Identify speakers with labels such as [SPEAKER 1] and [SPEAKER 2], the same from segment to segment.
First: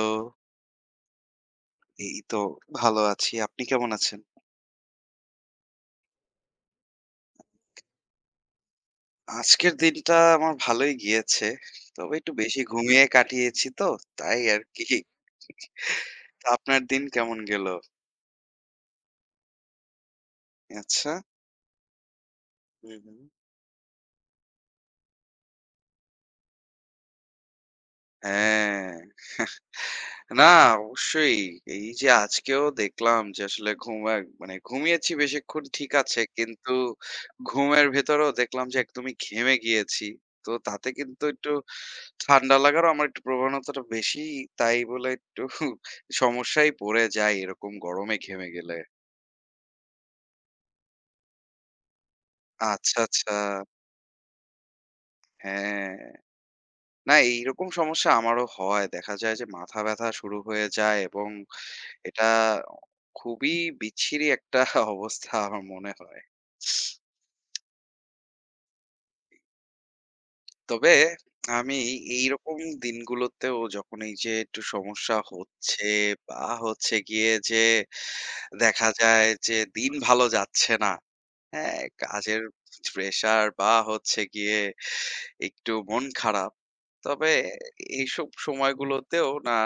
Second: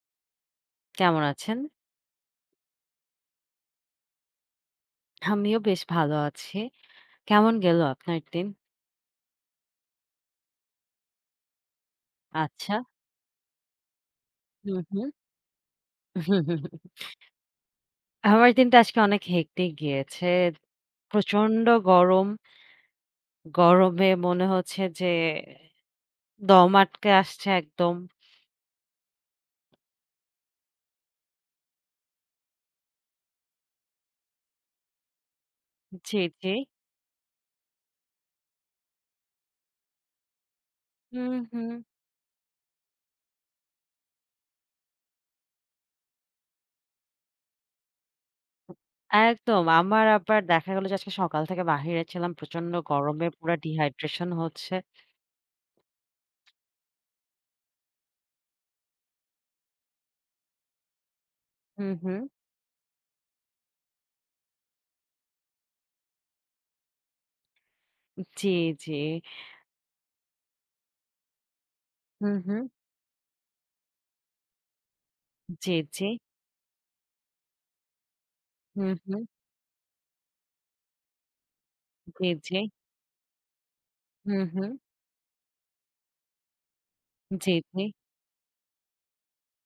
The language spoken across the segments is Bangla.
[SPEAKER 1] তো
[SPEAKER 2] কেমন আছেন?
[SPEAKER 1] এই তো ভালো আছি। আপনি কেমন আছেন?
[SPEAKER 2] আমিও বেশ ভালো আছি। কেমন গেল আপনার দিন?
[SPEAKER 1] আজকের দিনটা আমার ভালোই গিয়েছে। তবে একটু বেশি
[SPEAKER 2] আচ্ছা।
[SPEAKER 1] ঘুমিয়ে কাটিয়েছি তো, তাই
[SPEAKER 2] হুম,
[SPEAKER 1] আরকি।
[SPEAKER 2] হুম।
[SPEAKER 1] তো আপনার দিন কেমন গেল?
[SPEAKER 2] আমার দিনটা আজকে অনেক হেক্টিক গিয়েছে।
[SPEAKER 1] আচ্ছা।
[SPEAKER 2] প্রচন্ড গরম।
[SPEAKER 1] হুম, হুম।
[SPEAKER 2] গরমে মনে হচ্ছে যে দম আটকে আসছে একদম।
[SPEAKER 1] হ্যাঁ। না অবশ্যই। এই যে আজকেও দেখলাম যে আসলে ঘুমা মানে ঘুমিয়েছি বেশিক্ষণ ঠিক
[SPEAKER 2] জি,
[SPEAKER 1] আছে।
[SPEAKER 2] জি।
[SPEAKER 1] কিন্তু ঘুমের ভেতরেও দেখলাম যে একদমই ঘেমে গিয়েছি। তো তাতে কিন্তু
[SPEAKER 2] হুম,
[SPEAKER 1] একটু
[SPEAKER 2] হুম।
[SPEAKER 1] ঠান্ডা লাগারও আমার একটু প্রবণতাটা বেশি। তাই বলে একটু সমস্যায় পড়ে যাই এরকম গরমে ঘেমে গেলে।
[SPEAKER 2] একদম। আমার আবার দেখা গেল যে আজকে সকাল থেকে বাহিরে ছিলাম। প্রচন্ড
[SPEAKER 1] আচ্ছা,
[SPEAKER 2] গরমে
[SPEAKER 1] আচ্ছা।
[SPEAKER 2] পুরা ডিহাইড্রেশন হচ্ছে।
[SPEAKER 1] হ্যাঁ। না এইরকম সমস্যা আমারও হয়। দেখা যায় যে মাথা ব্যাথা শুরু হয়ে যায় এবং
[SPEAKER 2] হুম, হুম।
[SPEAKER 1] এটা খুবই বিচ্ছিরি একটা অবস্থা আমার মনে হয়।
[SPEAKER 2] জি, জি।
[SPEAKER 1] তবে আমি
[SPEAKER 2] হুম,
[SPEAKER 1] এইরকম
[SPEAKER 2] হুম।
[SPEAKER 1] দিনগুলোতেও যখন এই যে একটু সমস্যা
[SPEAKER 2] জি,
[SPEAKER 1] হচ্ছে
[SPEAKER 2] জি।
[SPEAKER 1] বা হচ্ছে গিয়ে যে দেখা
[SPEAKER 2] হুম, হুম।
[SPEAKER 1] যায় যে দিন ভালো যাচ্ছে না। হ্যাঁ,
[SPEAKER 2] জি,
[SPEAKER 1] কাজের
[SPEAKER 2] জি।
[SPEAKER 1] প্রেশার বা হচ্ছে
[SPEAKER 2] হুম,
[SPEAKER 1] গিয়ে
[SPEAKER 2] হুম।
[SPEAKER 1] একটু মন খারাপ। তবে
[SPEAKER 2] জি, জি।
[SPEAKER 1] এইসব সময়গুলোতেও না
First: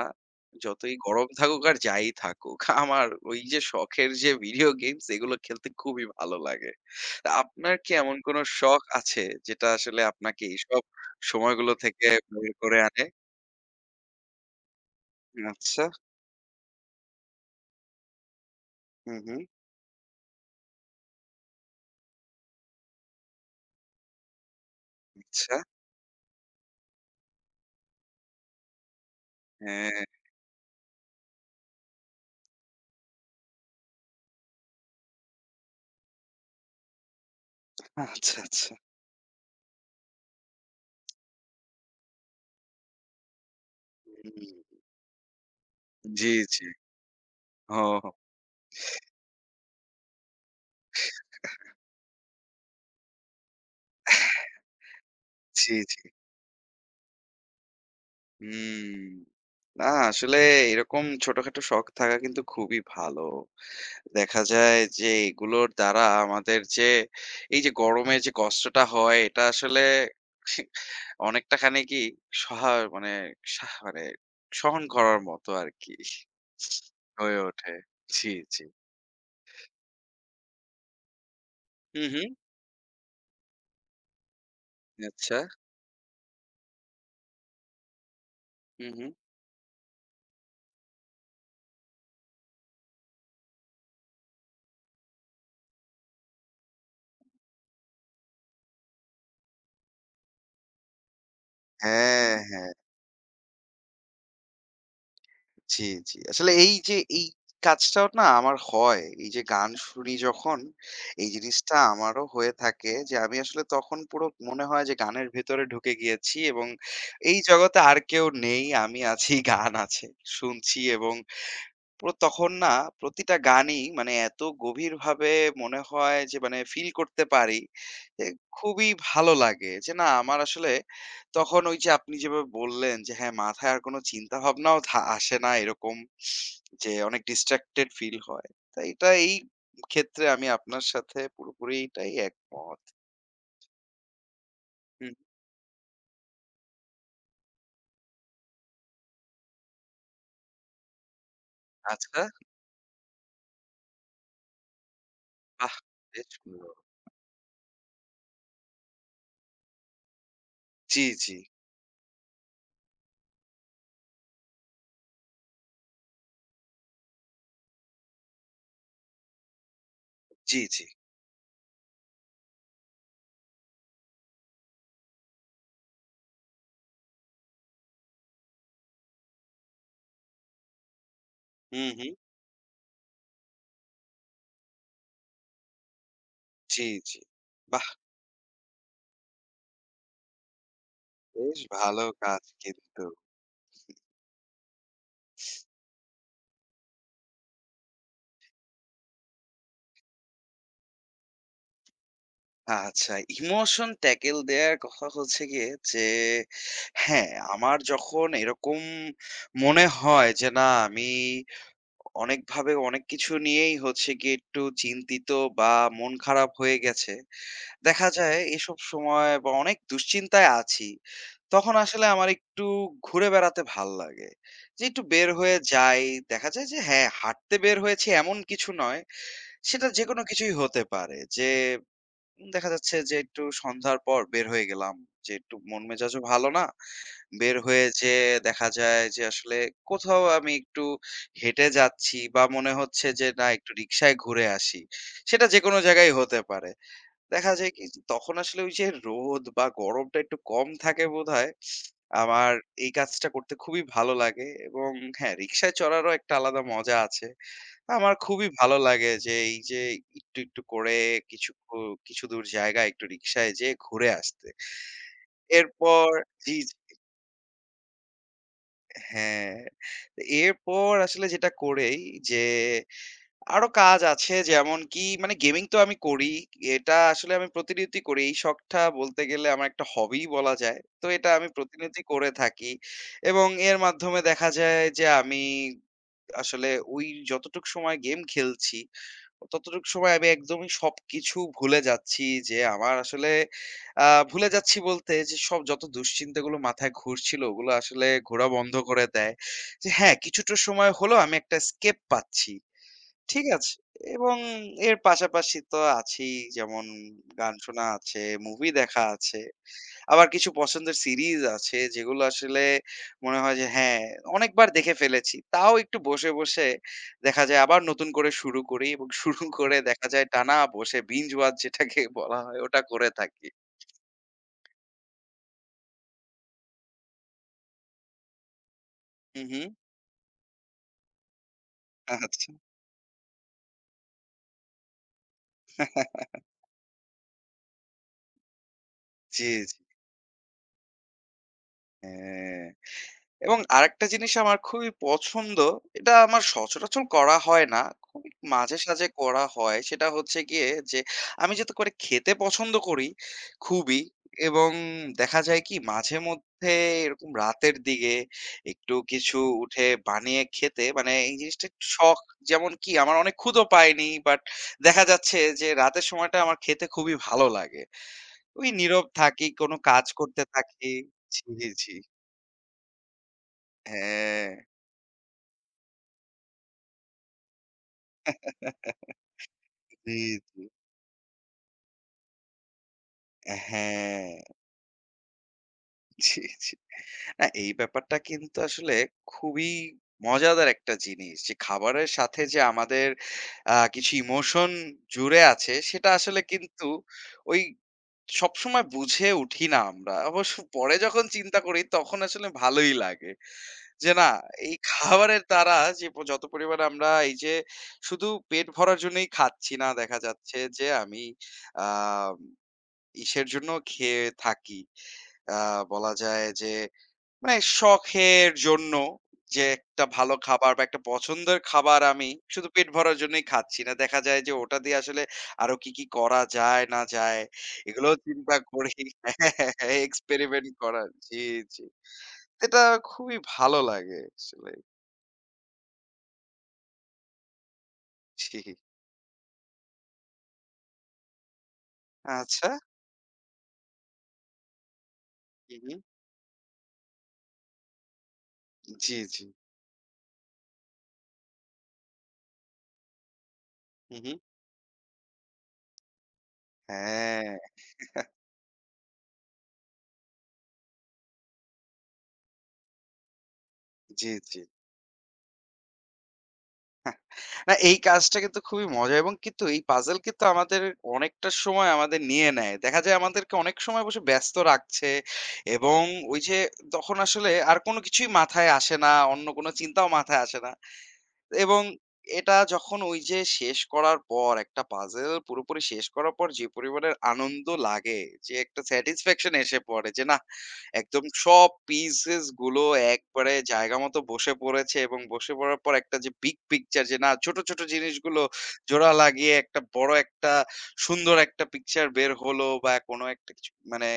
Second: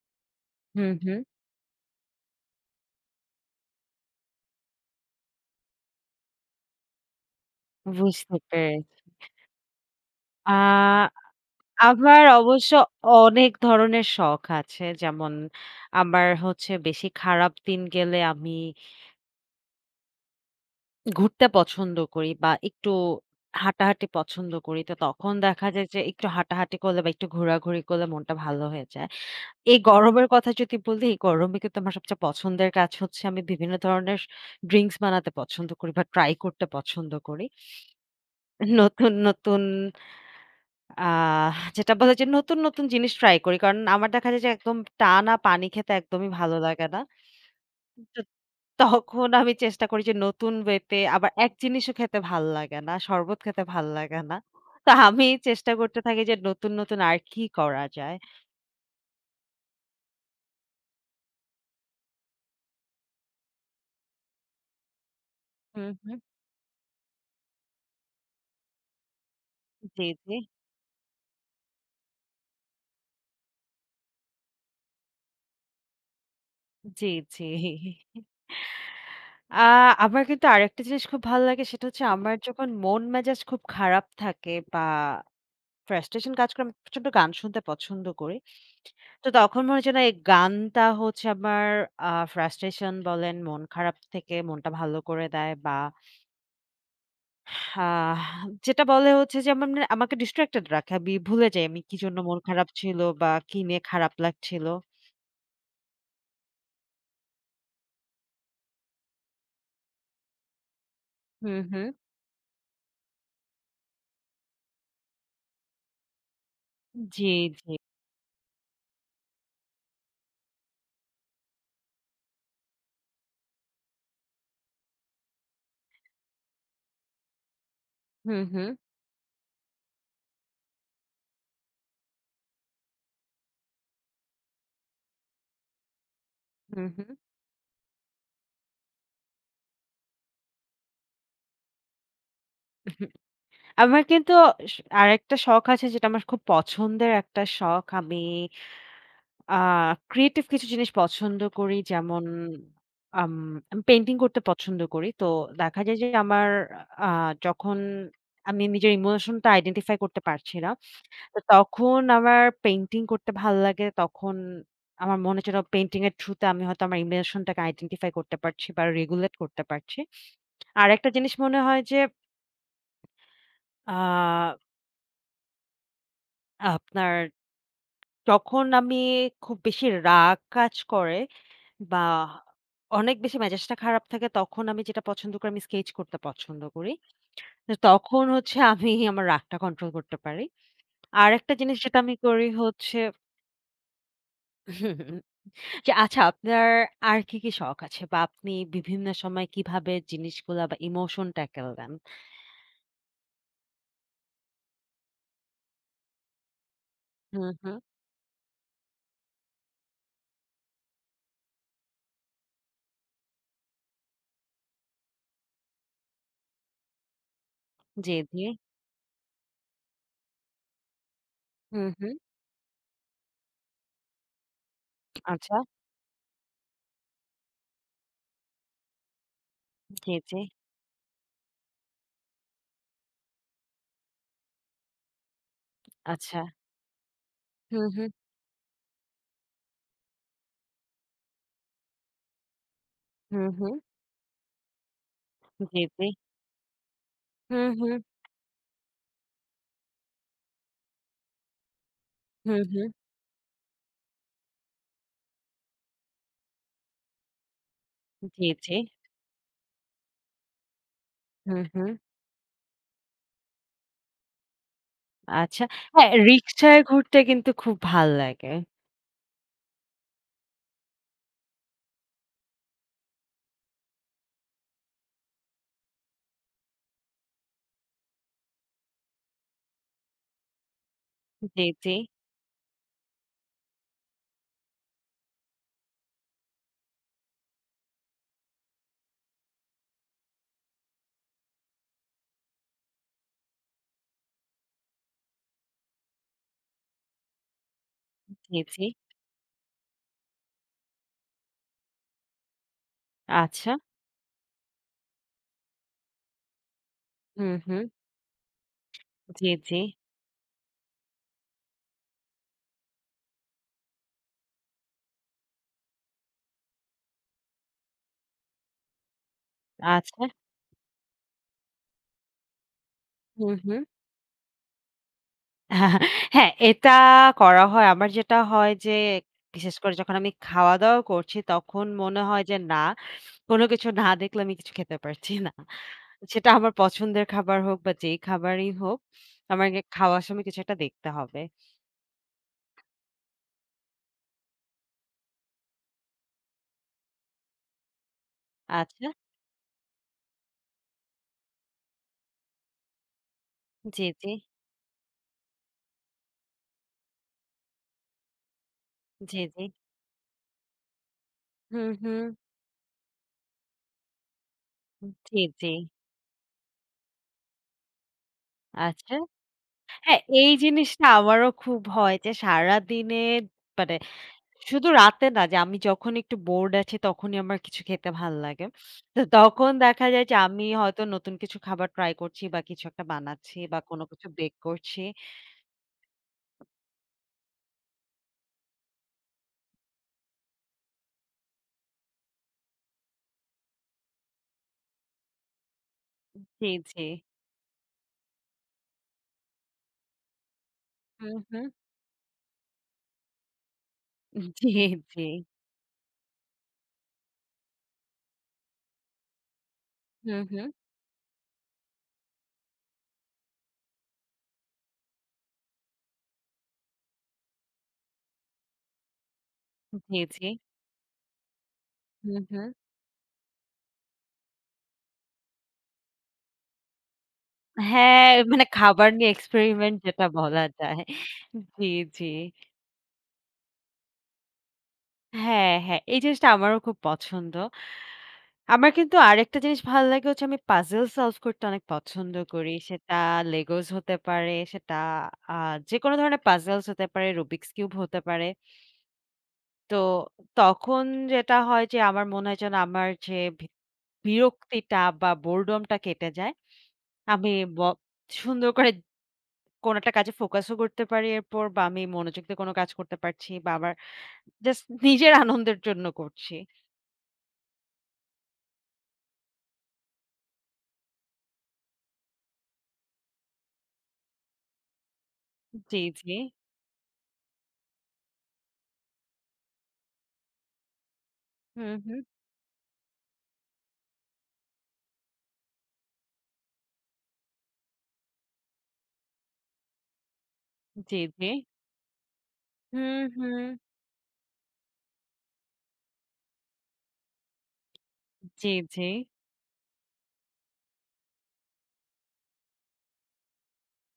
[SPEAKER 2] হুম,
[SPEAKER 1] যতই
[SPEAKER 2] হুম।
[SPEAKER 1] গরম থাকুক আর যাই থাকুক, আমার ওই যে শখের যে ভিডিও গেমস এগুলো খেলতে খুবই ভালো লাগে। তা আপনার কি এমন
[SPEAKER 2] বুঝতে
[SPEAKER 1] কোনো শখ
[SPEAKER 2] পেরেছি।
[SPEAKER 1] আছে যেটা আসলে আপনাকে
[SPEAKER 2] আ
[SPEAKER 1] এইসব সময়গুলো থেকে
[SPEAKER 2] আমার
[SPEAKER 1] বের
[SPEAKER 2] অবশ্য
[SPEAKER 1] করে আনে?
[SPEAKER 2] অনেক ধরনের শখ আছে। যেমন
[SPEAKER 1] আচ্ছা।
[SPEAKER 2] আমার হচ্ছে বেশি খারাপ দিন গেলে আমি
[SPEAKER 1] হুম, হুম।
[SPEAKER 2] ঘুরতে পছন্দ করি বা একটু হাঁটাহাঁটি পছন্দ করি। তো তখন
[SPEAKER 1] আচ্ছা।
[SPEAKER 2] দেখা যায় যে একটু হাঁটাহাঁটি করলে বা একটু ঘোরাঘুরি করলে মনটা ভালো হয়ে যায়। এই
[SPEAKER 1] হ্যাঁ।
[SPEAKER 2] গরমের কথা যদি বলি, এই গরমে কিন্তু আমার সবচেয়ে পছন্দের কাজ হচ্ছে আমি বিভিন্ন ধরনের ড্রিংকস বানাতে পছন্দ করি বা ট্রাই করতে পছন্দ করি।
[SPEAKER 1] আচ্ছা, আচ্ছা।
[SPEAKER 2] নতুন, নতুন আ যেটা বলে যে নতুন, নতুন জিনিস ট্রাই করি। কারণ আমার দেখা যায় যে
[SPEAKER 1] হুম।
[SPEAKER 2] একদম টানা পানি খেতে
[SPEAKER 1] জি,
[SPEAKER 2] একদমই ভালো
[SPEAKER 1] জি।
[SPEAKER 2] লাগে না।
[SPEAKER 1] ও
[SPEAKER 2] তো তখন আমি চেষ্টা করি যে নতুন ওয়েতে আবার এক জিনিসও খেতে ভাল লাগে না। শরবত খেতে ভাল লাগে না। তো আমি চেষ্টা
[SPEAKER 1] জি,
[SPEAKER 2] করতে
[SPEAKER 1] জি।
[SPEAKER 2] থাকি যে নতুন, নতুন আর কি করা যায়।
[SPEAKER 1] হুম। না আসলে এরকম ছোটখাটো শখ থাকা কিন্তু খুবই ভালো। দেখা যায় যে এগুলোর
[SPEAKER 2] হুম,
[SPEAKER 1] দ্বারা
[SPEAKER 2] হুম।
[SPEAKER 1] আমাদের যে এই যে গরমে যে কষ্টটা হয় এটা আসলে
[SPEAKER 2] জি, জি,
[SPEAKER 1] অনেকটা খানি কি সহা মানে সাহ মানে সহন করার মতো আরকি
[SPEAKER 2] জি,
[SPEAKER 1] হয়ে
[SPEAKER 2] জি।
[SPEAKER 1] ওঠে। জি, জি।
[SPEAKER 2] আ আমার কিন্তু আরেকটা জিনিস খুব ভালো লাগে সেটা
[SPEAKER 1] হু,
[SPEAKER 2] হচ্ছে
[SPEAKER 1] হু।
[SPEAKER 2] আমার যখন মন মেজাজ খুব খারাপ থাকে বা
[SPEAKER 1] আচ্ছা।
[SPEAKER 2] ফ্রাস্ট্রেশন কাজ করে আমি প্রচন্ড গান শুনতে পছন্দ করি।
[SPEAKER 1] হু, হু।
[SPEAKER 2] তো তখন মনে হচ্ছে না এই গানটা হচ্ছে আমার আ ফ্রাস্ট্রেশন বলেন, মন খারাপ থেকে মনটা ভালো করে দেয় বা আহ যেটা বলে হচ্ছে যে আমার মানে আমাকে ডিস্ট্রাক্টেড রাখে। আমি ভুলে যাই আমি কি জন্য
[SPEAKER 1] হ্যাঁ,
[SPEAKER 2] মন খারাপ
[SPEAKER 1] হ্যাঁ।
[SPEAKER 2] ছিল বা কি নিয়ে খারাপ লাগছিল।
[SPEAKER 1] জি, জি। আসলে এই যে এই কাজটাও না আমার হয়। এই যে গান শুনি যখন, এই
[SPEAKER 2] হুম,
[SPEAKER 1] জিনিসটা
[SPEAKER 2] হুম।
[SPEAKER 1] আমারও হয়ে থাকে যে আমি আসলে তখন পুরো মনে হয় যে গানের ভেতরে ঢুকে গিয়েছি এবং
[SPEAKER 2] জি,
[SPEAKER 1] এই
[SPEAKER 2] জি।
[SPEAKER 1] জগতে আর কেউ নেই। আমি আছি, গান আছে। শুনছি এবং পুরো তখন না প্রতিটা গানই মানে এত গভীরভাবে মনে হয় যে মানে ফিল করতে পারি যে
[SPEAKER 2] হুম, হুম,
[SPEAKER 1] খুবই ভালো লাগে যে না আমার আসলে তখন ওই যে আপনি যেভাবে বললেন যে হ্যাঁ মাথায় আর কোনো চিন্তা ভাবনাও আসে না এরকম
[SPEAKER 2] হুম,
[SPEAKER 1] যে
[SPEAKER 2] হুম।
[SPEAKER 1] অনেক ডিস্ট্রাক্টেড ফিল হয় তাই এটা এই ক্ষেত্রে আমি আপনার সাথে পুরোপুরি এটাই একমত।
[SPEAKER 2] আমার কিন্তু স
[SPEAKER 1] হুম,
[SPEAKER 2] আরেকটা শখ আছে যেটা আমার খুব পছন্দের একটা শখ। আমি আ ক্রিয়েটিভ কিছু জিনিস পছন্দ করি।
[SPEAKER 1] আচ্ছা।
[SPEAKER 2] যেমন আম আমি পেইন্টিং করতে পছন্দ করি। তো
[SPEAKER 1] বাহ,
[SPEAKER 2] দেখা যায় যে
[SPEAKER 1] বেশ
[SPEAKER 2] আমার
[SPEAKER 1] সুন্দর।
[SPEAKER 2] আ যখন আমি নিজের ইমোশনটা আইডেন্টিফাই করতে পারছি না।
[SPEAKER 1] জি, জি।
[SPEAKER 2] তো তখন আমার পেইন্টিং করতে ভাল লাগে। তখন আমার মনে হচ্ছে পেইন্টিং এর থ্রু তে আমি হয়তো আমার ইমোশনটাকে আইডেন্টিফাই করতে পারছি বা রেগুলেট করতে পারছি।
[SPEAKER 1] জি, জি।
[SPEAKER 2] আরেকটা জিনিস মনে হয় যে আ আপনার যখন আমি খুব বেশি রাগ কাজ করে
[SPEAKER 1] হুম,
[SPEAKER 2] বা
[SPEAKER 1] হুম।
[SPEAKER 2] অনেক বেশি মেজাজটা খারাপ থাকে তখন আমি যেটা পছন্দ করি আমি স্কেচ করতে পছন্দ
[SPEAKER 1] জি,
[SPEAKER 2] করি।
[SPEAKER 1] জি।
[SPEAKER 2] তো
[SPEAKER 1] বাহ,
[SPEAKER 2] তখন হচ্ছে আমি আমার রাগটা কন্ট্রোল করতে পারি। আরেকটা
[SPEAKER 1] বেশ
[SPEAKER 2] জিনিস যেটা
[SPEAKER 1] ভালো
[SPEAKER 2] আমি
[SPEAKER 1] কাজ
[SPEAKER 2] করি হচ্ছে
[SPEAKER 1] কিন্তু।
[SPEAKER 2] যে আচ্ছা আপনার আর কি, কি শখ আছে বা আপনি বিভিন্ন সময় কিভাবে জিনিসগুলা বা ইমোশন ট্যাকেল দেন?
[SPEAKER 1] আচ্ছা, ইমোশন ট্যাকেল দেয়ার কথা হচ্ছে গিয়ে যে হ্যাঁ,
[SPEAKER 2] হুম,
[SPEAKER 1] আমার
[SPEAKER 2] হুম।
[SPEAKER 1] যখন এরকম মনে হয় যে না আমি অনেকভাবে অনেক কিছু নিয়েই হচ্ছে গিয়ে একটু চিন্তিত বা মন খারাপ হয়ে গেছে। দেখা
[SPEAKER 2] জি,
[SPEAKER 1] যায়
[SPEAKER 2] জি।
[SPEAKER 1] এসব সময় বা অনেক দুশ্চিন্তায় আছি। তখন
[SPEAKER 2] হুম,
[SPEAKER 1] আসলে
[SPEAKER 2] হুম।
[SPEAKER 1] আমার একটু ঘুরে বেড়াতে ভাল লাগে। যে একটু বের
[SPEAKER 2] আচ্ছা।
[SPEAKER 1] হয়ে যাই। দেখা যায় যে হ্যাঁ, হাঁটতে বের হয়েছি এমন কিছু নয়। সেটা
[SPEAKER 2] জি,
[SPEAKER 1] যেকোনো
[SPEAKER 2] জি।
[SPEAKER 1] কিছুই হতে পারে। যে দেখা যাচ্ছে যে একটু সন্ধ্যার পর বের হয়ে গেলাম। যে একটু মন মেজাজও
[SPEAKER 2] আচ্ছা।
[SPEAKER 1] ভালো না। বের
[SPEAKER 2] হুম,
[SPEAKER 1] হয়ে
[SPEAKER 2] হুম।
[SPEAKER 1] যেয়ে দেখা যায় যে আসলে কোথাও আমি একটু হেঁটে যাচ্ছি বা মনে হচ্ছে যে না
[SPEAKER 2] হুম,
[SPEAKER 1] একটু
[SPEAKER 2] হুম।
[SPEAKER 1] রিক্সায় ঘুরে আসি। সেটা যেকোনো
[SPEAKER 2] জি, জি।
[SPEAKER 1] জায়গায় হতে পারে। দেখা
[SPEAKER 2] হুম,
[SPEAKER 1] যায় কি
[SPEAKER 2] হুম।
[SPEAKER 1] যে তখন আসলে ওই যে রোদ বা গরমটা একটু কম থাকে বোধহয় আমার
[SPEAKER 2] হুম, হুম।
[SPEAKER 1] এই কাজটা করতে খুবই ভালো লাগে এবং হ্যাঁ, রিক্সায় চড়ারও একটা আলাদা মজা আছে। আমার খুবই
[SPEAKER 2] জি, জি।
[SPEAKER 1] ভালো লাগে যে এই যে একটু, একটু করে কিছু
[SPEAKER 2] হুম,
[SPEAKER 1] উ
[SPEAKER 2] হুম।
[SPEAKER 1] কিছু দূর জায়গা একটু রিক্সায় যেয়ে ঘুরে আসতে।
[SPEAKER 2] আচ্ছা।
[SPEAKER 1] এরপর
[SPEAKER 2] হ্যাঁ,
[SPEAKER 1] জি,
[SPEAKER 2] রিকশায়
[SPEAKER 1] জি।
[SPEAKER 2] ঘুরতে কিন্তু খুব ভাল লাগে।
[SPEAKER 1] হ্যাঁ। তো এরপর আসলে যেটা করেই যে আরো কাজ আছে যেমন কি মানে গেমিং তো আমি করি। এটা আসলে আমি প্রতিনিয়তই করি। এই শখটা বলতে গেলে আমার একটা হবিই বলা যায়। তো এটা আমি
[SPEAKER 2] জি, জি,
[SPEAKER 1] প্রতিনিয়তই করে থাকি এবং এর মাধ্যমে দেখা যায় যে আমি আসলে ওই যতটুক সময় গেম খেলছি ততটুক সময় আমি একদমই সবকিছু ভুলে যাচ্ছি যে আমার আসলে আ ভুলে যাচ্ছি বলতে যে সব যত দুশ্চিন্তাগুলো মাথায় ঘুরছিল ওগুলো আসলে ঘোরা
[SPEAKER 2] জি,
[SPEAKER 1] বন্ধ
[SPEAKER 2] জি।
[SPEAKER 1] করে দেয়। যে হ্যাঁ, কিছুটা সময় হলেও আমি একটা escape পাচ্ছি। ঠিক
[SPEAKER 2] আচ্ছা।
[SPEAKER 1] আছে। এবং এর পাশাপাশি তো আছেই যেমন গান
[SPEAKER 2] হুম, হুম।
[SPEAKER 1] শোনা আছে, মুভি দেখা আছে।
[SPEAKER 2] জি, জি।
[SPEAKER 1] আবার কিছু পছন্দের সিরিজ আছে যেগুলো আসলে মনে হয় যে হ্যাঁ, অনেকবার দেখে ফেলেছি। তাও একটু বসে, বসে দেখা যায় আবার নতুন করে শুরু করি এবং শুরু করে দেখা
[SPEAKER 2] আচ্ছা।
[SPEAKER 1] যায় টানা বসে binge watch যেটাকে বলা হয় ওটা করে থাকি।
[SPEAKER 2] হুম, হুম। হ্যাঁ, এটা করা হয়। আমার যেটা হয় যে
[SPEAKER 1] হু, হু।
[SPEAKER 2] বিশেষ করে যখন আমি খাওয়া-দাওয়া করছি তখন মনে হয়
[SPEAKER 1] আচ্ছা।
[SPEAKER 2] যে না, কোন কিছু না দেখলে আমি কিছু খেতে পারছি না। সেটা আমার পছন্দের খাবার হোক বা যেই খাবারই হোক,
[SPEAKER 1] জি,
[SPEAKER 2] আমার
[SPEAKER 1] জি।
[SPEAKER 2] গে খাওয়ার সময় কিছু একটা দেখতে হবে।
[SPEAKER 1] হ্যাঁ। এবং আরেকটা জিনিস আমার খুবই পছন্দ। এটা আমার সচরাচর করা হয় না। খুবই মাঝে সাঝে
[SPEAKER 2] আচ্ছা।
[SPEAKER 1] করা হয়। সেটা হচ্ছে গিয়ে যে আমি যাতে করে খেতে পছন্দ করি খুবই
[SPEAKER 2] জি, জি।
[SPEAKER 1] এবং দেখা যায় কি মাঝে মধ্যে এরকম রাতের দিকে একটু কিছু
[SPEAKER 2] জি, জি।
[SPEAKER 1] উঠে বানিয়ে খেতে মানে এই জিনিসটা একটু
[SPEAKER 2] হুম,
[SPEAKER 1] শখ।
[SPEAKER 2] হুম।
[SPEAKER 1] যেমন কি আমার অনেক ক্ষুধা পায়নি বাট দেখা যাচ্ছে
[SPEAKER 2] জি,
[SPEAKER 1] যে
[SPEAKER 2] জি।
[SPEAKER 1] রাতের সময়টা আমার খেতে খুবই ভালো লাগে। ওই নীরব
[SPEAKER 2] আচ্ছা।
[SPEAKER 1] থাকি, কোন কাজ
[SPEAKER 2] হ্যাঁ,
[SPEAKER 1] করতে
[SPEAKER 2] এই
[SPEAKER 1] থাকি।
[SPEAKER 2] জিনিসটা
[SPEAKER 1] জি,
[SPEAKER 2] আমারও খুব
[SPEAKER 1] জি।
[SPEAKER 2] হয় যে সারাদিনে মানে
[SPEAKER 1] হ্যাঁ।
[SPEAKER 2] শুধু রাতে না যে আমি যখন একটু বোর্ড আছি তখনই আমার কিছু খেতে ভাল লাগে। তো তখন দেখা
[SPEAKER 1] জি,
[SPEAKER 2] যায় যে
[SPEAKER 1] জি।
[SPEAKER 2] আমি হয়তো নতুন কিছু খাবার ট্রাই করছি বা কিছু একটা বানাচ্ছি বা কোনো কিছু
[SPEAKER 1] হ্যাঁ,
[SPEAKER 2] বেক করছি।
[SPEAKER 1] জি, জি। না এই ব্যাপারটা কিন্তু আসলে খুবই মজাদার একটা জিনিস যে খাবারের সাথে যে আমাদের কিছু ইমোশন জুড়ে আছে সেটা আসলে
[SPEAKER 2] জি,
[SPEAKER 1] কিন্তু
[SPEAKER 2] জি।
[SPEAKER 1] ওই সবসময় বুঝে উঠি না আমরা। অবশ্য পরে যখন
[SPEAKER 2] হুম,
[SPEAKER 1] চিন্তা
[SPEAKER 2] হুম।
[SPEAKER 1] করি তখন আসলে ভালোই লাগে। যে না
[SPEAKER 2] জি,
[SPEAKER 1] এই
[SPEAKER 2] জি।
[SPEAKER 1] খাবারের দ্বারা যে যত পরিমাণে আমরা এই যে শুধু পেট ভরার জন্যই খাচ্ছি না দেখা
[SPEAKER 2] হুম,
[SPEAKER 1] যাচ্ছে
[SPEAKER 2] হুম।
[SPEAKER 1] যে আমি আ ইসের জন্য খেয়ে থাকি। আ বলা যায় যে মানে শখের জন্য যে একটা
[SPEAKER 2] জি,
[SPEAKER 1] ভালো
[SPEAKER 2] জি।
[SPEAKER 1] খাবার বা একটা পছন্দের খাবার আমি
[SPEAKER 2] হুম, হুম।
[SPEAKER 1] শুধু পেট ভরার জন্যই খাচ্ছি না। দেখা যায় যে ওটা দিয়ে আসলে আরো কি, কি করা যায় না যায় এগুলোও
[SPEAKER 2] হ্যাঁ,
[SPEAKER 1] চিন্তা
[SPEAKER 2] মানে
[SPEAKER 1] করি।
[SPEAKER 2] খাবার নিয়ে
[SPEAKER 1] হ্যাঁ,
[SPEAKER 2] এক্সপেরিমেন্ট
[SPEAKER 1] হ্যাঁ,
[SPEAKER 2] যেটা বলা
[SPEAKER 1] এক্সপেরিমেন্ট
[SPEAKER 2] যায়।
[SPEAKER 1] করা। জি, জি।
[SPEAKER 2] জি, জি।
[SPEAKER 1] এটা খুবই ভালো লাগে আসলে।
[SPEAKER 2] হ্যাঁ, হ্যাঁ। এই জিনিসটা আমারও খুব পছন্দ।
[SPEAKER 1] জি।
[SPEAKER 2] আমার কিন্তু আরেকটা জিনিস ভাল লাগে হচ্ছে আমি puzzle solve করতে অনেক পছন্দ
[SPEAKER 1] আচ্ছা।
[SPEAKER 2] করি। সেটা Legos হতে পারে, সেটা আ
[SPEAKER 1] হু, হু।
[SPEAKER 2] যেকোনো ধরনের puzzles হতে পারে, Rubik's Cube হতে পারে।
[SPEAKER 1] জি, জি।
[SPEAKER 2] তো তখন যেটা হয় যে আমার মনে হয় যেন আমার যে বি
[SPEAKER 1] হু, হু।
[SPEAKER 2] বিরক্তিটা বা boredom টা কেটে যায়। আমি
[SPEAKER 1] হ্যাঁ।
[SPEAKER 2] ব সুন্দর করে কোনো একটা কাজে ফোকাসও করতে পারি এরপর বা আমি মনোযোগ দিয়ে কোনো কাজ করতে পারছি বা আমার
[SPEAKER 1] জি, জি।
[SPEAKER 2] জাস্ট নিজের আনন্দের জন্য করছি।
[SPEAKER 1] না এই কাজটা কিন্তু খুবই মজা এবং কিন্তু এই পাজল কিন্তু আমাদের অনেকটা সময় আমাদের নিয়ে নেয়। দেখা যায় আমাদেরকে অনেক সময় বসে ব্যস্ত রাখছে এবং
[SPEAKER 2] জি, জি।
[SPEAKER 1] ওই যে তখন আসলে আর কোনো কিছুই মাথায় আসে না, অন্য কোনো চিন্তাও মাথায় আসে না। এবং
[SPEAKER 2] হুম, হুম।
[SPEAKER 1] এটা যখন ওই যে শেষ করার পর একটা পাজল পুরোপুরি শেষ করার পর যে পরিমাণের আনন্দ লাগে, যে একটা স্যাটিসফ্যাকশন এসে পড়ে যে, নাহ!
[SPEAKER 2] জি,
[SPEAKER 1] একদম
[SPEAKER 2] জি।
[SPEAKER 1] সব পিসেস গুলো
[SPEAKER 2] হুম,
[SPEAKER 1] একবারে
[SPEAKER 2] হুম।
[SPEAKER 1] জায়গা মতো বসে পড়েছে এবং বসে পড়ার পর একটা যে বিগ পিকচার যে না ছোট, ছোট জিনিসগুলো
[SPEAKER 2] জি, জি।
[SPEAKER 1] জোড়া লাগিয়ে একটা বড় একটা সুন্দর একটা পিকচার বের হলো বা কোনো একটা কিছু মানে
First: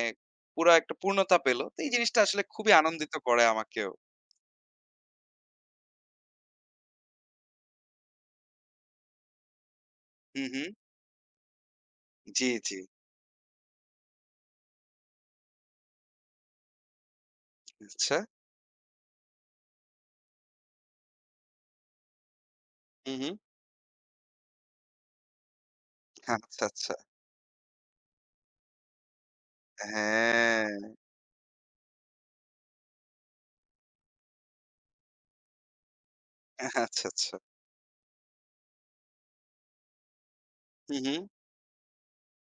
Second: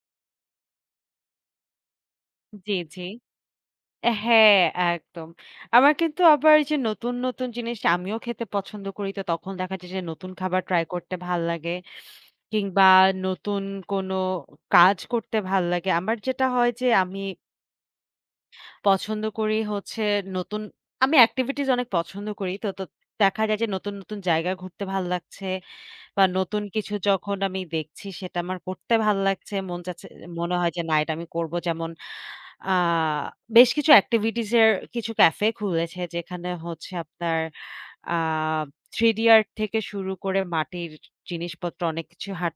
[SPEAKER 1] পুরা একটা পূর্ণতা পেল। তো এই জিনিসটা আসলে খুবই
[SPEAKER 2] জি, জি।
[SPEAKER 1] আনন্দিত করে আমাকেও।
[SPEAKER 2] হ্যাঁ, একদম। আমার কিন্তু আবার এই যে নতুন, নতুন জিনিস আমিও খেতে পছন্দ করি। তো তখন দেখা যায় যে নতুন
[SPEAKER 1] হু,
[SPEAKER 2] খাবার
[SPEAKER 1] হু।
[SPEAKER 2] ট্রাই করতে ভাল লাগে।
[SPEAKER 1] জি, জি।
[SPEAKER 2] কিংবা নতুন কোনো কাজ করতে ভাল লাগে। আমার যেটা হয় যে আমি
[SPEAKER 1] আচ্ছা।
[SPEAKER 2] পছন্দ করি হচ্ছে নতুন আমি activities অনেক পছন্দ করি। তো
[SPEAKER 1] হু, হু।
[SPEAKER 2] দেখা যায় যে নতুন, নতুন জায়গা ঘুরতে ভাল লাগছে। বা নতুন
[SPEAKER 1] আচ্ছা,
[SPEAKER 2] কিছু
[SPEAKER 1] আচ্ছা।
[SPEAKER 2] যখন আমি দেখছি সেটা আমার করতে ভাল লাগছে। মন চাচ্ছে মনে
[SPEAKER 1] হ্যাঁ।
[SPEAKER 2] হয় যে না এটা আমি করব। যেমন আ বেশ কিছু activities এর কিছু ক্যাফে খুলেছে যেখানে হচ্ছে
[SPEAKER 1] আচ্ছা, আচ্ছা।
[SPEAKER 2] আপনার আ 3D art থেকে শুরু করে মাটির
[SPEAKER 1] হু, হু।
[SPEAKER 2] জিনিসপত্র অনেক কিছু হাত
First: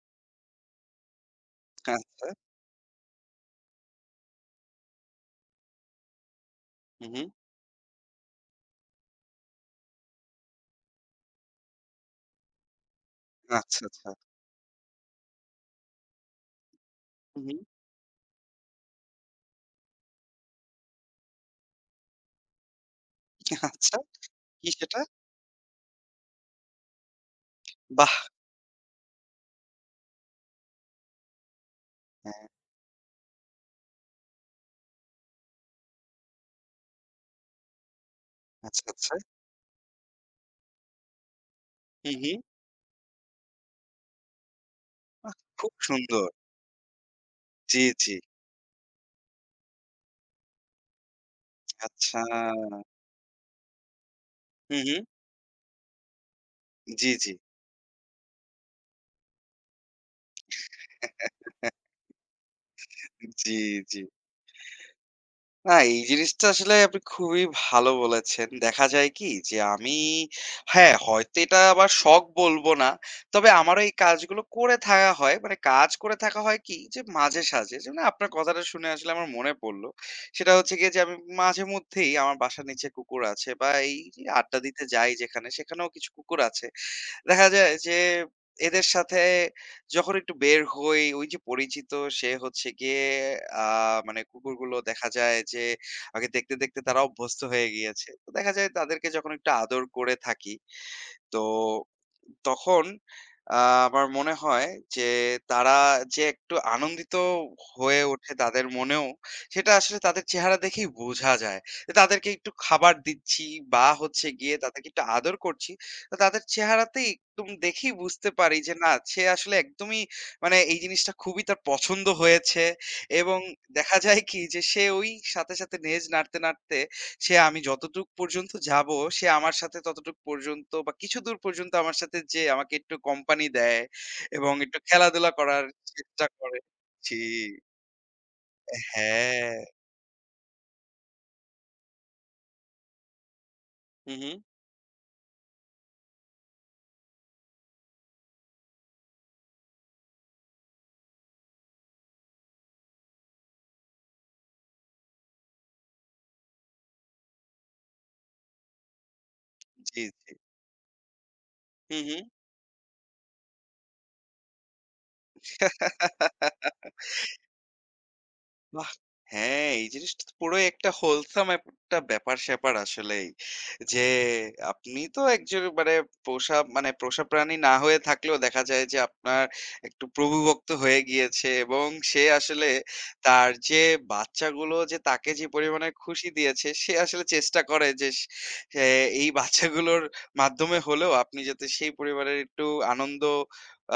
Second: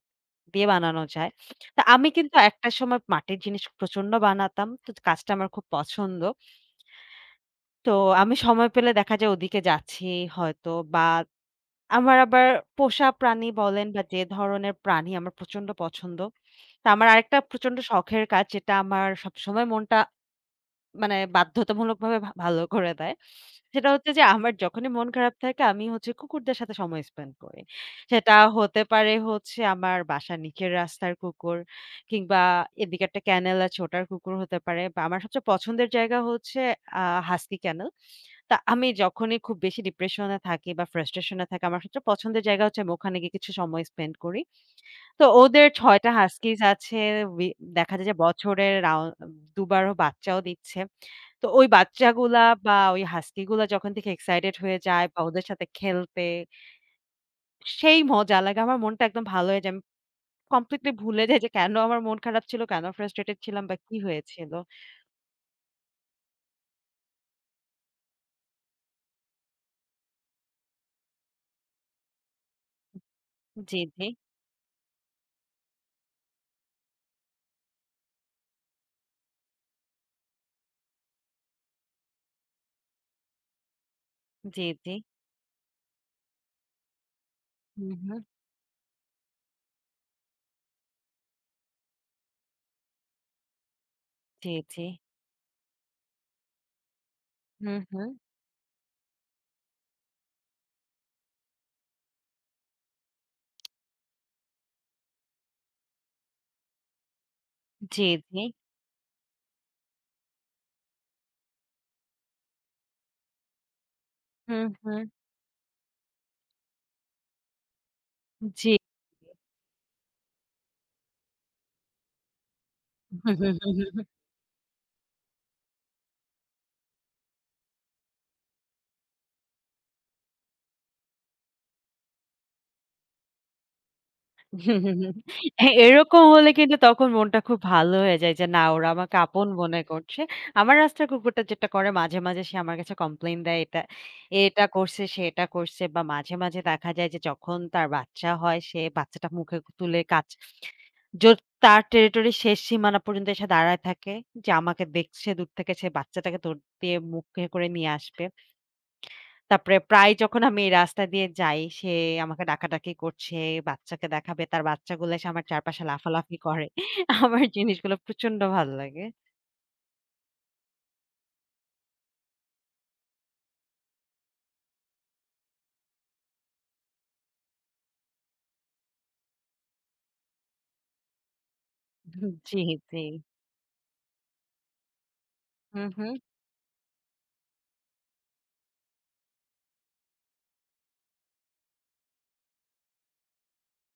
[SPEAKER 2] দিয়ে বানানো যায়। তো আমি
[SPEAKER 1] আচ্ছা।
[SPEAKER 2] কিন্তু একটা সময় মাটির জিনিস প্রচন্ড বানাতাম। তো কাজটা আমার খুব পছন্দ।
[SPEAKER 1] হু, হু।
[SPEAKER 2] তো আমি সময় পেলে দেখা যায় ওদিকে যাচ্ছি হয়তো বা আমার আবার পোষা প্রাণী
[SPEAKER 1] আচ্ছা,
[SPEAKER 2] বলেন বা
[SPEAKER 1] আচ্ছা।
[SPEAKER 2] যে ধরনের প্রাণী আমার প্রচন্ড পছন্দ। তো আমার আরেকটা
[SPEAKER 1] হু, হু।
[SPEAKER 2] প্রচন্ড শখের কাজ যেটা আমার সবসময় মনটা মানে বাধ্যতামূলকভাবে ভালো করে দেয়। সেটা
[SPEAKER 1] আচ্ছা।
[SPEAKER 2] হচ্ছে যে আমার
[SPEAKER 1] কি
[SPEAKER 2] যখনই
[SPEAKER 1] সেটা?
[SPEAKER 2] মন খারাপ থাকে আমি হচ্ছে কুকুরদের সাথে সময় স্পেন্ড করি।
[SPEAKER 1] বাহ!
[SPEAKER 2] সেটা হতে পারে হচ্ছে আমার বাসার নিচের রাস্তার কুকুর
[SPEAKER 1] হ্যাঁ।
[SPEAKER 2] কিংবা এদিকে একটা ক্যানেল আছে ওটার কুকুর হতে পারে বা আমার সবচেয়ে পছন্দের জায়গা হচ্ছে আ হাস্কি ক্যানেল। তা
[SPEAKER 1] আচ্ছা,
[SPEAKER 2] আমি
[SPEAKER 1] আচ্ছা।
[SPEAKER 2] যখনই খুব বেশি ডিপ্রেশন এ থাকি বা ফ্রাস্ট্রেশন এ থাকি, আমার সবচেয়ে
[SPEAKER 1] হু, হু।
[SPEAKER 2] পছন্দের জায়গা হচ্ছে আমি ওখানে গিয়ে কিছু সময় স্পেন্ড করি। তো
[SPEAKER 1] বাহ!
[SPEAKER 2] ওদের
[SPEAKER 1] খুব
[SPEAKER 2] ৬ টা
[SPEAKER 1] সুন্দর।
[SPEAKER 2] হাস্কিস আছে। উই
[SPEAKER 1] জি,
[SPEAKER 2] দেখা যায়
[SPEAKER 1] জি।
[SPEAKER 2] যে বছরে ২ বারও বাচ্চাও দিচ্ছে। তো ওই
[SPEAKER 1] আচ্ছা।
[SPEAKER 2] বাচ্চাগুলা বা ওই হাস্কি গুলা যখন থেকে এক্সাইটেড
[SPEAKER 1] হু,
[SPEAKER 2] হয়ে
[SPEAKER 1] হু।
[SPEAKER 2] যায় বা ওদের সাথে খেলতে,
[SPEAKER 1] জি, জি।
[SPEAKER 2] সেই মজা লাগে। আমার মনটা একদম ভালো হয়ে যায়। আমি কমপ্লিটলি ভুলে যাই যে কেন আমার মন খারাপ ছিল, কেন ফ্রাস্ট্রেটেড
[SPEAKER 1] জি,
[SPEAKER 2] ছিলাম বা কি
[SPEAKER 1] জি।
[SPEAKER 2] হয়েছিল।
[SPEAKER 1] না, এই জিনিসটা আসলে আপনি খুবই ভালো বলেছেন। দেখা যায় কি যে আমি হ্যাঁ, হয়তো এটা আবার শখ বলব না। তবে আমারও
[SPEAKER 2] জি,
[SPEAKER 1] এই
[SPEAKER 2] জি।
[SPEAKER 1] কাজগুলো করে থাকা হয়। মানে কাজ করে থাকা হয় কি যে মাঝে-সাঝে যেমন আপনার কথাটা শুনে আসলে আমার মনে পড়ল। সেটা হচ্ছে গিয়ে যে আমি মাঝে মধ্যেই আমার বাসার নিচে কুকুর আছে বা এই যে আড্ডা
[SPEAKER 2] জি,
[SPEAKER 1] দিতে
[SPEAKER 2] জি।
[SPEAKER 1] যাই যেখানে সেখানেও কিছু কুকুর আছে। দেখা যায়
[SPEAKER 2] হু,
[SPEAKER 1] যে
[SPEAKER 2] হু।
[SPEAKER 1] এদের সাথে যখন একটু বের হই, ওই যে পরিচিত সে হচ্ছে গিয়ে আ মানে
[SPEAKER 2] জি,
[SPEAKER 1] কুকুরগুলো
[SPEAKER 2] জি।
[SPEAKER 1] দেখা যায় যে আগে দেখতে, দেখতে তারা অভ্যস্ত হয়ে
[SPEAKER 2] হু, হু।
[SPEAKER 1] গিয়েছে। তো দেখা যায় তাদেরকে যখন একটু আদর করে থাকি, তো তখন আ আমার মনে হয় যে তারা যে একটু আনন্দিত হয়ে
[SPEAKER 2] জি,
[SPEAKER 1] ওঠে
[SPEAKER 2] জি।
[SPEAKER 1] তাদের মনেও, সেটা আসলে তাদের চেহারা দেখেই বোঝা যায়। যে তাদেরকে একটু খাবার দিচ্ছি বা হচ্ছে গিয়ে
[SPEAKER 2] হুম,
[SPEAKER 1] তাদেরকে
[SPEAKER 2] হুম।
[SPEAKER 1] একটু আদর করছি। তো তাদের চেহারাতেই একদম দেখেই বুঝতে পারি
[SPEAKER 2] জি।
[SPEAKER 1] যে না, সে আসলে একদমই মানে এই জিনিসটা খুবই তার পছন্দ হয়েছে
[SPEAKER 2] হুম,
[SPEAKER 1] এবং
[SPEAKER 2] হুম, হুম, হুম,
[SPEAKER 1] দেখা
[SPEAKER 2] হুম,
[SPEAKER 1] যায় কি যে সে ওই সাথে, সাথে লেজ নাড়তে, নাড়তে সে আমি যতটুক পর্যন্ত যাবো, সে আমার সাথে ততটুক পর্যন্ত বা কিছুদূর পর্যন্ত আমার সাথে যে আমাকে একটু কোম্পানি দেয় এবং একটু
[SPEAKER 2] হুম।
[SPEAKER 1] খেলাধুলা করার
[SPEAKER 2] এরকম
[SPEAKER 1] চেষ্টা
[SPEAKER 2] হলে
[SPEAKER 1] করে।
[SPEAKER 2] কিন্তু তখন
[SPEAKER 1] জি,
[SPEAKER 2] মনটা খুব ভালো হয়ে যায় যে, না ওরা আমাকে আপন
[SPEAKER 1] হ্যাঁ।
[SPEAKER 2] মনে করছে। আমার রাস্তার কুকুরটা যেটা করে মাঝে, মাঝে সে আমার কাছে কমপ্লেইন দেয় এটা,
[SPEAKER 1] হু, হু।
[SPEAKER 2] এটা করছে, সে এটা করছে বা মাঝে, মাঝে দেখা যায় যে যখন তার বাচ্চা হয় সে বাচ্চাটা মুখে তুলে কাছ য তার টেরিটরির শেষ সীমানা পর্যন্ত এসে দাঁড়ায় থাকে যে আমাকে দেখছে দূর থেকে সে বাচ্চাটাকে দৌড় দিয়ে মুখে করে নিয়ে আসবে। তারপরে
[SPEAKER 1] জি,
[SPEAKER 2] প্রায়
[SPEAKER 1] জি।
[SPEAKER 2] যখন আমি এই রাস্তা দিয়ে যাই, সে
[SPEAKER 1] হু, হু।
[SPEAKER 2] আমাকে ডাকাডাকি করছে, বাচ্চাকে দেখাবে। তার বাচ্চাগুলো এসে আমার চারপাশে লাফালাফি করে। আমার জিনিসগুলো প্রচন্ড ভাল
[SPEAKER 1] বাহ!
[SPEAKER 2] লাগে।
[SPEAKER 1] হ্যাঁ, এই জিনিসটা তো পুরোই একটা wholesome একটা ব্যাপার-স্যাপার আসলেই। যে আপনি তো একজন মানে পোষা মানে পোষা প্রাণী না হয়ে থাকলেও দেখা যায় যে আপনার একটু প্রভুভক্ত হয়ে গিয়েছে এবং সে
[SPEAKER 2] জি,
[SPEAKER 1] আসলে
[SPEAKER 2] জি।
[SPEAKER 1] তার যে বাচ্চাগুলো যে তাকে যে
[SPEAKER 2] হুম,
[SPEAKER 1] পরিমাণে
[SPEAKER 2] হুম।
[SPEAKER 1] খুশি দিয়েছে সে আসলে চেষ্টা করে যে সে এই বাচ্চাগুলোর মাধ্যমে হলেও আপনি যাতে সেই পরিবারের একটু আনন্দ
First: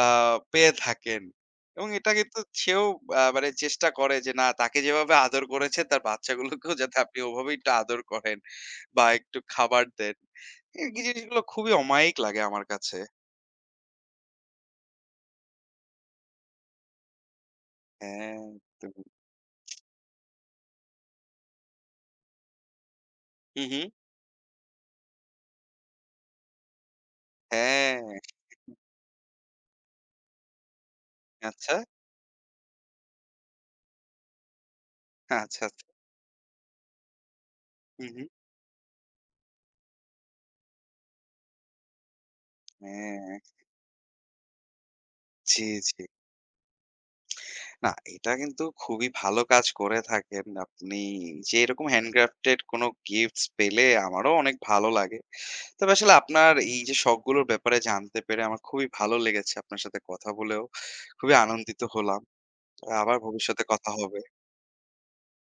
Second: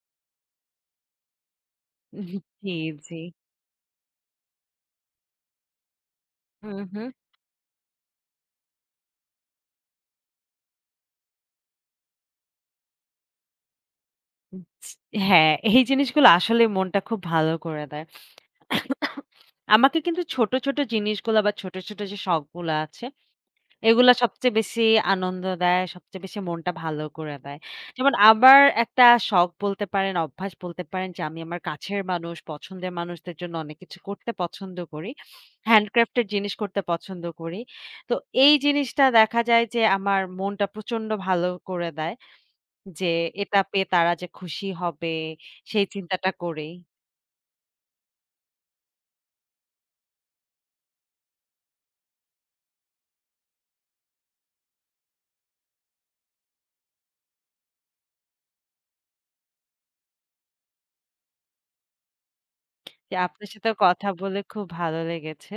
[SPEAKER 1] আ পেয়ে থাকেন। এবং এটা কিন্তু
[SPEAKER 2] জি,
[SPEAKER 1] সেও
[SPEAKER 2] জি।
[SPEAKER 1] মানে চেষ্টা করে যে না তাকে যেভাবে আদর করেছেন তার বাচ্চাগুলোকেও
[SPEAKER 2] হুম,
[SPEAKER 1] যাতে
[SPEAKER 2] হুম।
[SPEAKER 1] আপনি ওভাবে একটু আদর করেন বা একটু খাবার দেন। এই জিনিসগুলো খুবই অমায়িক লাগে আমার কাছে।
[SPEAKER 2] হ্যাঁ, এই জিনিসগুলো আসলে মনটা খুব ভালো করে দেয়।
[SPEAKER 1] হ্যাঁ, একদমই।
[SPEAKER 2] আমাকে কিন্তু ছোট, ছোট জিনিসগুলা বা ছোট, ছোট যে শখগুলা আছে
[SPEAKER 1] হু, হু।
[SPEAKER 2] এগুলা সবচেয়ে বেশি আনন্দ দেয়, সবচেয়ে বেশি মনটা ভালো করে দেয়।
[SPEAKER 1] হ্যাঁ,
[SPEAKER 2] যেমন আমার একটা শখ বলতে পারেন, অভ্যাস বলতে পারেন যে আমি আমার
[SPEAKER 1] আচ্ছা,
[SPEAKER 2] কাছের মানুষ, পছন্দের মানুষদের জন্য অনেক কিছু করতে পছন্দ করি।
[SPEAKER 1] আচ্ছা, আচ্ছা।
[SPEAKER 2] হ্যান্ডক্রাফট এর জিনিস করতে পছন্দ করি।
[SPEAKER 1] হু,
[SPEAKER 2] তো
[SPEAKER 1] হু।
[SPEAKER 2] এই জিনিসটা দেখা যায় যে আমার মনটা প্রচন্ড ভালো করে দেয় যে
[SPEAKER 1] হ্যাঁ,
[SPEAKER 2] এটা পেয়ে তারা যে খুশি হবে
[SPEAKER 1] জি,
[SPEAKER 2] সেই
[SPEAKER 1] জি।
[SPEAKER 2] চিন্তাটা করেই।
[SPEAKER 1] না, এটা কিন্তু খুবই ভালো কাজ করে থাকেন আপনি। যে এরকম handcrafted কোনো গিফটস পেলে আমারও অনেক ভালো লাগে। তবে আসলে আপনার এই যে শখগুলোর ব্যাপারে জানতে পেরে আমার খুবই ভালো লেগেছে। আপনার সাথে কথা বলেও খুবই আনন্দিত হলাম।
[SPEAKER 2] যে
[SPEAKER 1] আবার
[SPEAKER 2] আপনার
[SPEAKER 1] ভবিষ্যতে
[SPEAKER 2] সাথে
[SPEAKER 1] কথা
[SPEAKER 2] কথা
[SPEAKER 1] হবে।
[SPEAKER 2] বলে খুব ভালো লেগেছে।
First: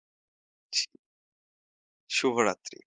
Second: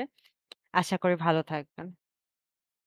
[SPEAKER 2] আশা করি ভালো থাকবেন।
[SPEAKER 1] শুভরাত্রি।